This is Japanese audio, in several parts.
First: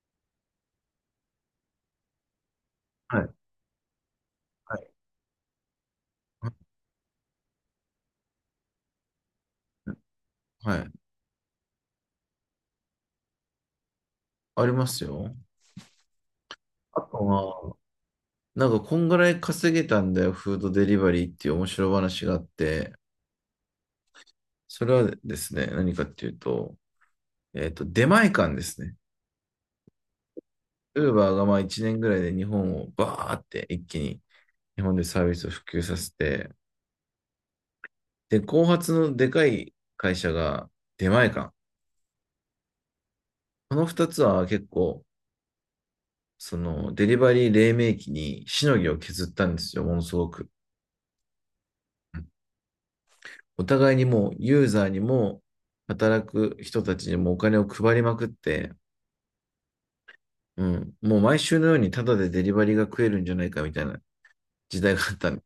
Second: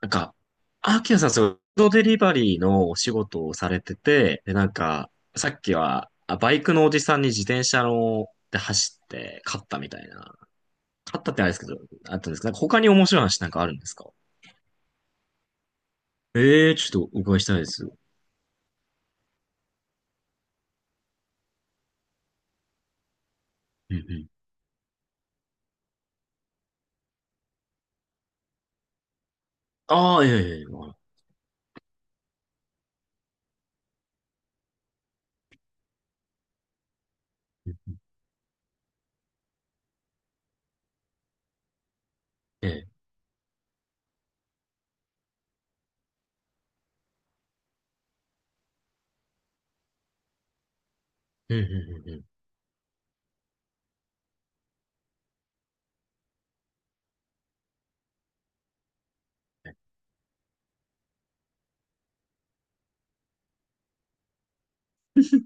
なんか、アキラさん、そう、フードデリバリーのお仕はい。事をされてて、で、なんはい。か、さっきは、あ、バイクのおじさんに自転車の、で走って、勝ったみうん、たいな。はい。勝ったってあれですけど、あったんですか？なんか他に面白い話なんかあるんですか？ありますよ。ええー、ちあょっととお伺いしたいでは、す。うなんか、こんぐらい稼げたんだよ、フードデリバリーっていう面白い話があって、んうん。それはですね、何かっていうと、出前館ですね。ああ、ええ、ええ、わかウーバーがまあ1年ぐらいで日本をバーって一気に日本でサービスを普及させて、る。で、後発のでかい会社が出前館。ええ、この2つは結構、そのデリバリー黎明期にしのぎを削ったんですよ、ものすごく。うんうんうんうん。お互いにもうユーザーにも働く人たちにもお金を配りまくって、うん、もう毎週のようにタダでデリバリーが食えるんじゃないかみたいな時代があったん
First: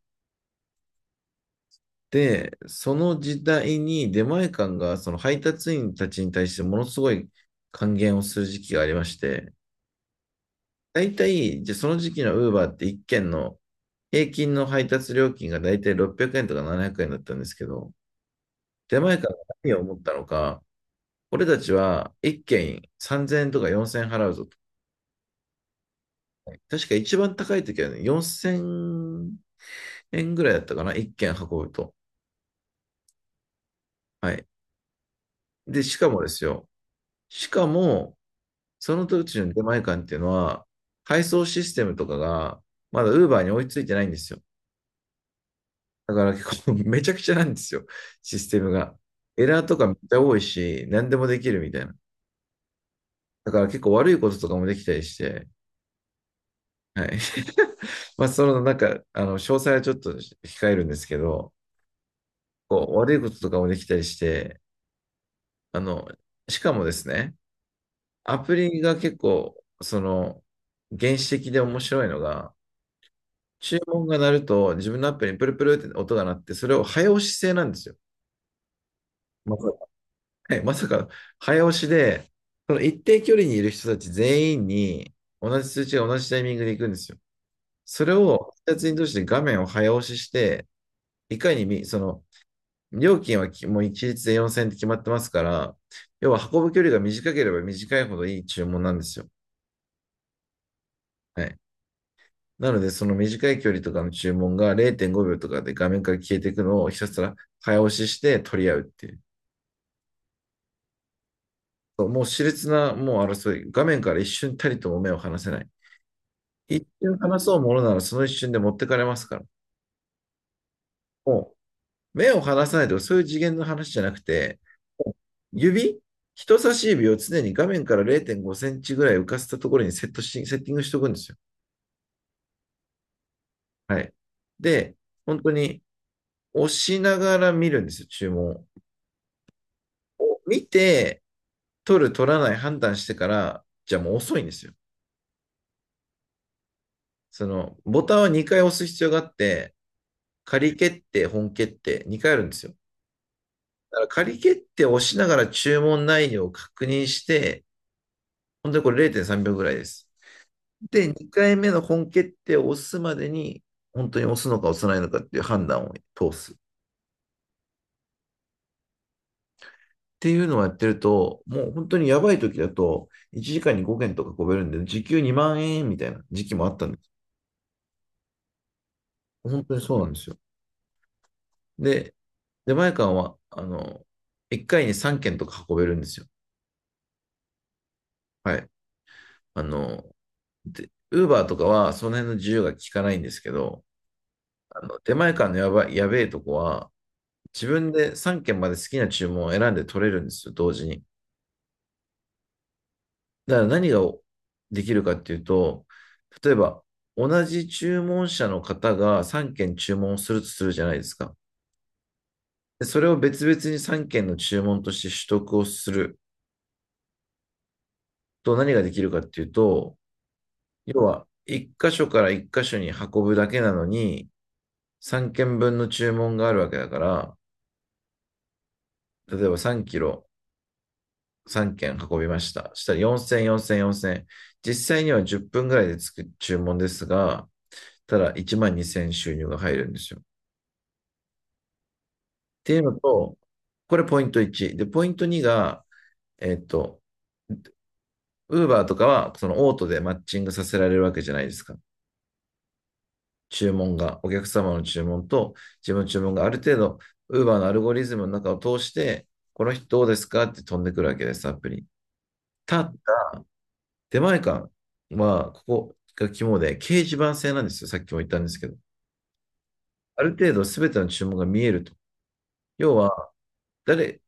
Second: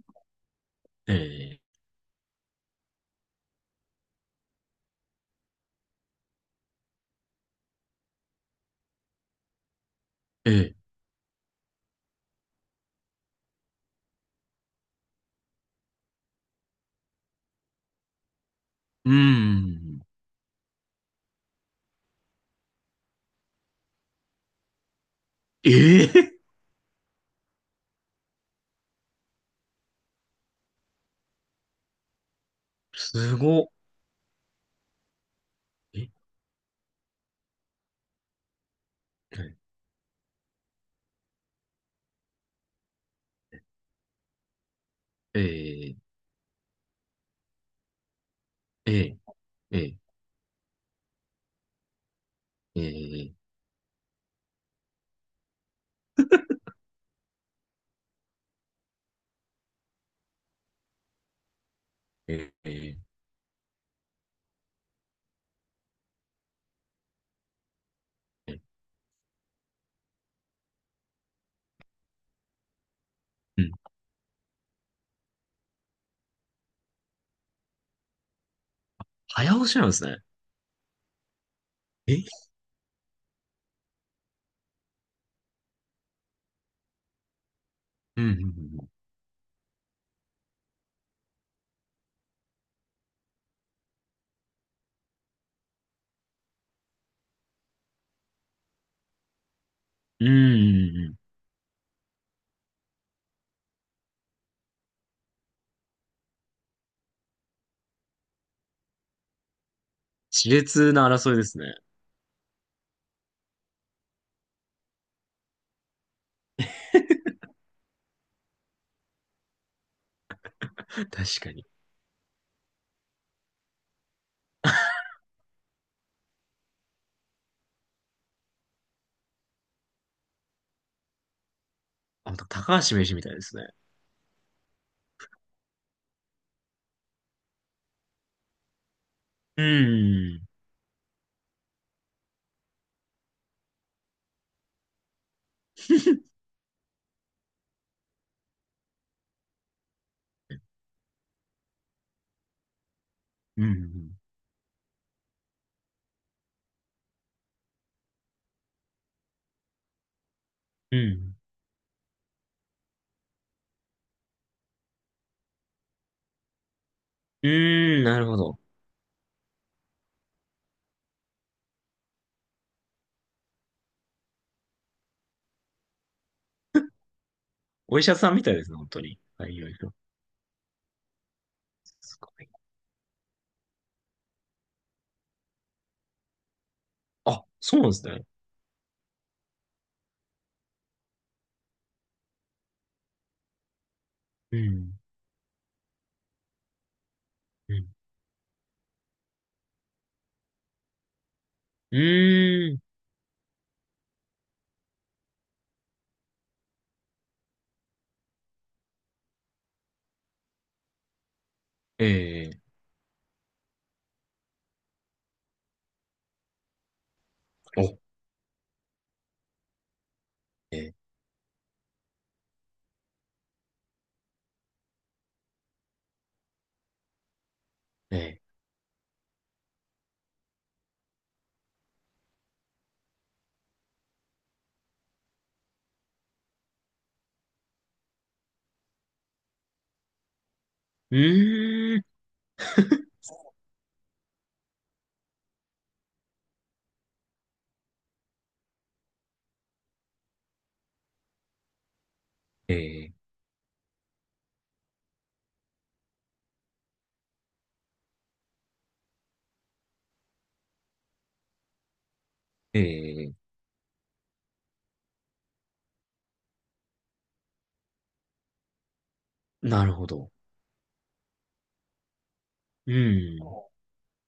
えで、その時代に出前館がその配達員たちに対してものすごい還元をする時期がありまして、え、ええ、大体、じゃあその時期のウーバーって一件の平均の配達料金が大体600円とか700円だったんですけど、出う前館が何を思ん。ったのか、俺たちは1軒3000円とか4000円払うぞと。ええ、確か一番高い時はね、4000円ぐらいだったかな、1軒運ぶと。すごっ。はい。で、しかえ、もですよ。しかも、その時のえ出前館っていうのは、配送システムとかが、まだ Uber に追いついてないんですよ。え、ええ、だから結構 めちゃくちゃなんですよ、システムが。ええ、エラーとえかめっえ、ちゃ多いし、何でもできるみたいな。ええ、だから結構悪いこととかもできたりして、はい。まあ、その、なんか、あの、詳細はちょっと控えるんですけど、えこう、え、え悪いこととかもできたりして、あの、しかもですね、アプえ、リが結構、その、原始的で面白いのが、うん。注文が鳴ると、自分のアプリにプルプルって音が鳴って、それを早押し制なんですよ。早まさ押しなんか、ですね。はい、まさか早押しえ、で、その一定距離にいる人たち全員に、同じ通知が同じタイミングで行くんですよ。それうを、2んつに通して画面を早押しして、いかにその、料金はきもう一律で4000円って決まってますから、要は運ぶ距離が短ければ短いほどいい注文なんですよ。うんうんうんうんうんうん。はい。なので、その短い距離とかの注文が0.5秒とかで画面から消えていくのをひたすら早押しして取り合うっていう。熾烈な争いですね。そう、もう熾烈な、もう争い。画面から一瞬たりとも目を離せない。一瞬離そうものならその一瞬で持ってかれますから。確かもに。目を離さないとかそういう次元の話じゃなくて、指、人差し指を常に画面から0.5センチぐらい浮かせたところにセットし、セッティングしておくんですよ。あ、高橋名人みたいですね。はい。で、本当に押しながら見るんですよ、注文を。うん見て、取る、取らない判断してから、じゃあもう遅いんですよ。その、ボタンは2回押す必要があって、仮決定、本決定、2回あるんですよ。うんうだからん仮決定を押しながら注文内容を確認して、本当にこれ0.3秒ぐらいです。うん。うで、ん2回目の本決定を押すまでに、本当に押すのか押さないのかっていう判断を通す。っーん、なるほど。ていうのをやってると、もう本当にやばい時だと、1時間に5件とかこべるんで、時給2万円みたいな時期もあったんです。お医者さんみたいですね、本当に。はい、い本ろ当いにろ。そうなんですよ。で、すごい。出前館は、あの、1回に3件とか運べるんですよ。あ、そうなんですね。はい。あの、で、ウーバーとかはその辺の自由が効かないんですけど、うあん。の出前館のやばい、やべえとこは、自うん。分で3件まで好きな注文を選んで取れるんですよ、同時に。うーん。だから何ができるかっていうと、例えば、同じ注文者の方が3件注文をするとするじゃないですか。ええ、でそれを別々に3件の注文として取得をするお、と何ができるかっていうと、え要は、1箇所から1箇所に運ぶだけなのに、3件分の注文があるわけだから、ー、え例えば3キロ3件運びました。したら4000、4000、4000。実際には10分ぐらいでつく注文ですが、ただ1万2000収入が入るんですよ。ー、うーん。っていうのと、これポイント1。で、ポイント2が、えっと、ウーバーとかは、そのオートでマッチングさせられるわけじゃないですか。えー、注文が、お客様の注文と自分の注文がある程度、ウーバーのアルゴリズムの中を通して、この人どうですかって飛んでくるわけです、アプリ。ただ、ええ、出前館は、ここが肝で、掲示板制なんですよ。さっきも言ったんですけど。なるほあるど。程度、すべての注文が見えると。う要は、ん。誰、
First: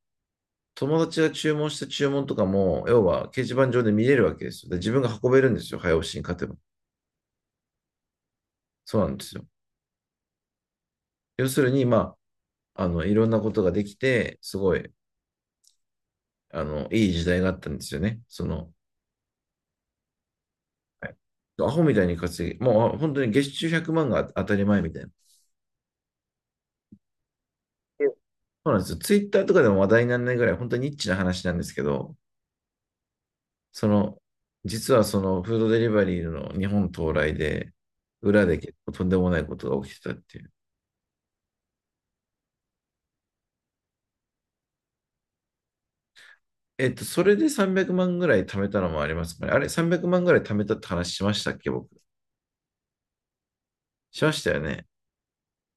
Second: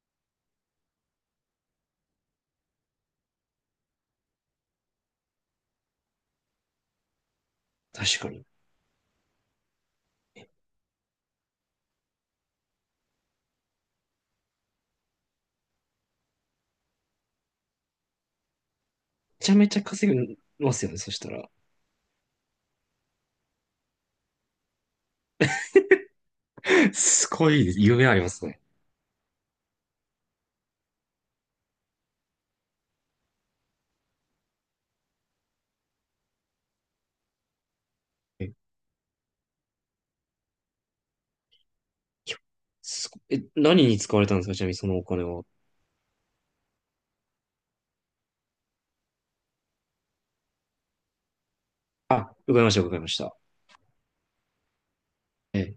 友達が注文した注文とかも、要は掲示板上で見れるわけですよ。で、自分が運べるんですよ。早押しに勝てば。確かに。めそうなんですよ。要するに、まあ、あの、いろんなことができて、すごい、あの、いい時代があったんですよね。その、ちゃめちゃ稼ぎますよね、はそい、したら。アホみたいに稼ぎ、もう本当に月収100万が当たり前みたいな。すごい夢ありますね。そうなんですよ。ツイッターとかでも話題にならないぐらい、本当にニッチな話なんですけど、その、実はそのフードデリバリーの日本到来で、裏え、で結構とんでもないことが起きてたっていう。すごえ、何に使われたんですか、ちなみにそのお金は？それで300万ぐらい貯めたのもありますかね。あれ、300万ぐらい貯めたって話しましたっけ、僕。あ、伺いました、伺いました。しましたよね。え、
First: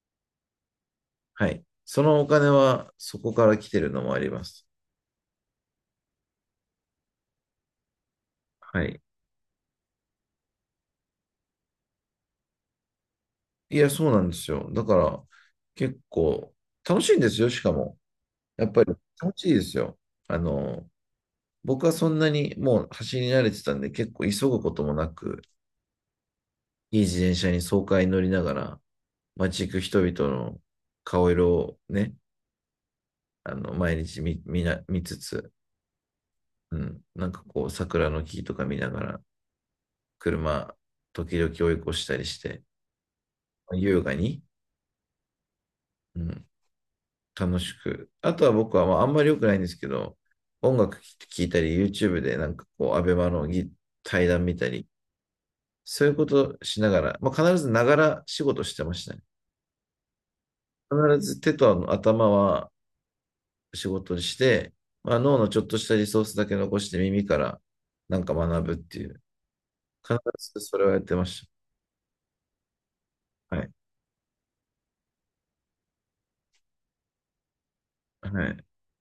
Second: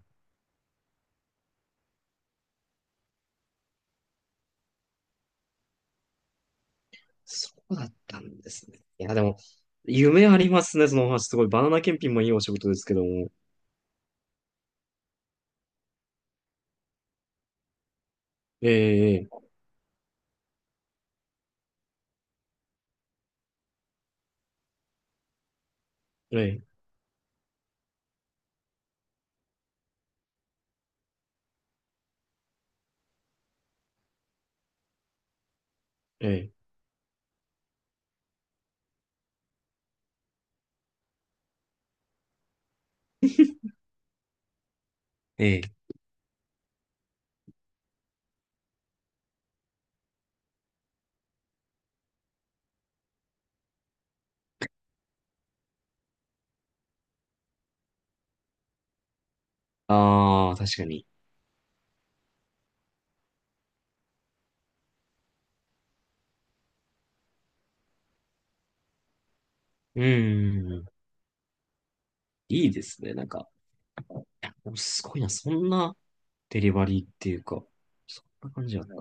はい。そのお金はそこから来てるのもあります。そうだったんですね。はい。いや、でも、夢ありますね、そのお話。すごい。バナナ検品もいいお仕事ですけども。いや、そうなんですよ。だから、結構、楽しいんですよ、しかも。やえっぱり、楽ええしいですよ。あの、僕はそんなにもう走り慣れてたんで、結構急ぐこともなく、えいい自転車に爽快に乗りながら、街行く人々の顔色をね、あの、毎日見つつ、ええうん、なんかこう、桜の木とか見ながら、車、時々追い越したりして、優雅に、ええ、うん、楽しく。あとは僕は、まあ、あんまり良くないんですけど、音楽聴いたり、YouTube でなんかこう、アベマの対談見たり、そういうことしながら、まあ、必ずながら仕事してましたね。あ あー、確かに。必ず手とあの頭は仕事にして、まあ、脳のちょっとしたリソースだけ残して耳からなんか学ぶっていう、う必ずそーれん。をやってましいいですね、なんか。た。はい。いや、でもすごいな、そんなデリバリーっていうか、そんはない。感じだった。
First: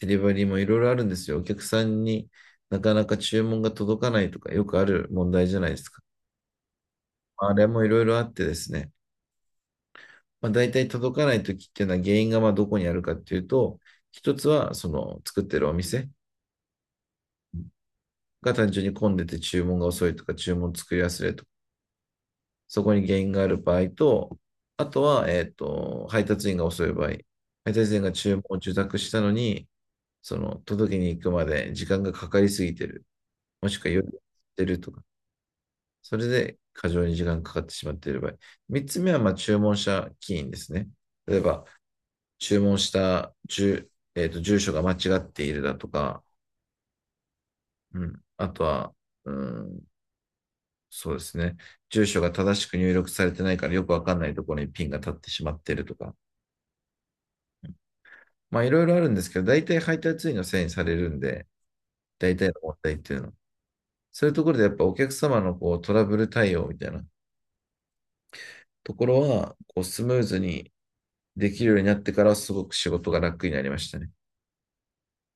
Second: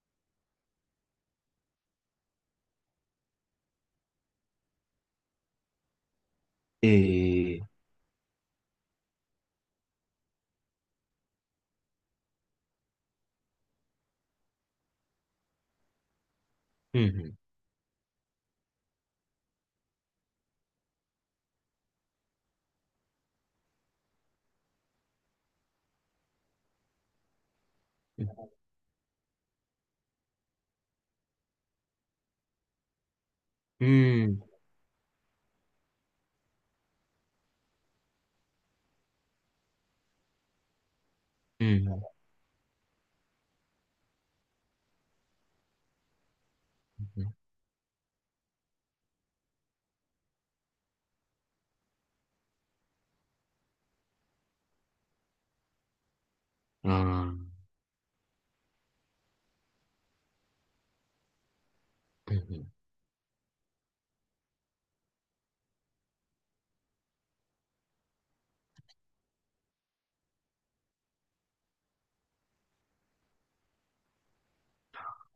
デリバリーもいろいろあるんですよ。お客さんになかなか注文が届かないとか、よくある問題じゃないですか。まあえれえ、もいろいろあってですね、まあ、大体届かないときっていうのは原因がまあどこにあるかっていうと、一つはその作ってるお店が単純に混んでて注文が遅いとか、注文作り忘れとか、そこに原因がある場合と、あとは、配達員が遅い場合、配達員がう注文ん、を受託したのに、その届けに行くまで時間がかかりすぎてる、もしうくは夜やん、っうん、てるとかそれで過剰に時間かかってしまっている場合。3つ目はまあ注文者起因ですね。例えば、うん。注文した住,、えー、と住所が間違っているだとか、ね、うん、あとは、うん、そうですね、住所が正しく入力されてないからよくわかんないところにピンが立ってしまっているとか、ああ、うんまあいろいろあるんですけど、大体配達員のせいにされるんで、う大体のん、問題っていうのは。そういうところでやっぱお客様のこうトラブル対応みたいなところは、こうスムーズにできるようになってからすごく仕事が楽になりましたね。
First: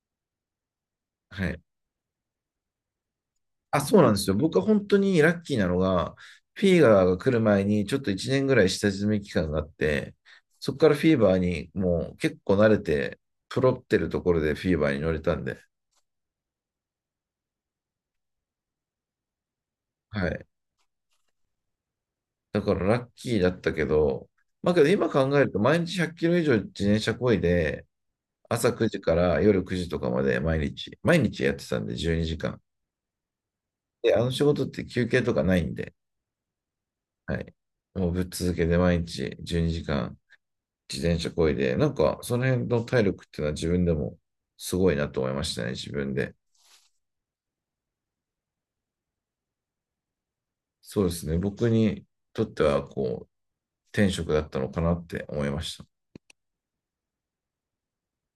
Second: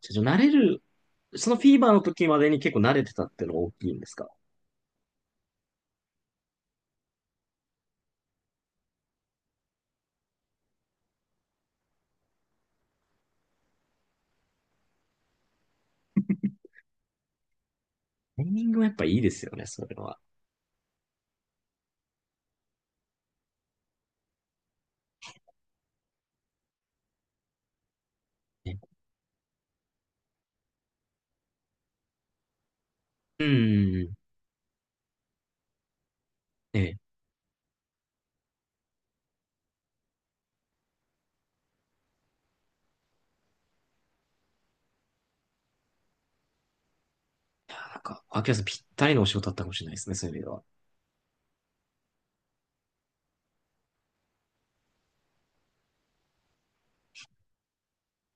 じゃあ慣れる、はそのい。フィーバーの時までに結構慣れてたっていうのが大あ、きいそんうでなんすですか？よ。僕は本当にラッキーなのが、フィーバーが来る前にちょっと1年ぐらい下積み期間があって、そこからフィーバーにもう結構慣れて、プロってるところでフィーバーに乗れたんで、タイミングもやっぱいいですよね、それは。はい。だからラッキーだったけど、まあけど今考えると毎日100キロ以上自転車漕いで、朝9ね、時から夜9時とかまで毎日、毎日やってたんで12時間。うんうんうん。で、あの仕事って休憩とかないんで、ええ。はい。もうぶっ続けて毎日12時間自転車こいで、なんかその辺の体力っていうのは自分でもすごいなと思いましたね、自分で。あ、なんか、秋山さんぴったりのお仕事だったかもしれないですね、そういう意味では。そうですね、僕にとってはこう、天職だったのかなって思いました。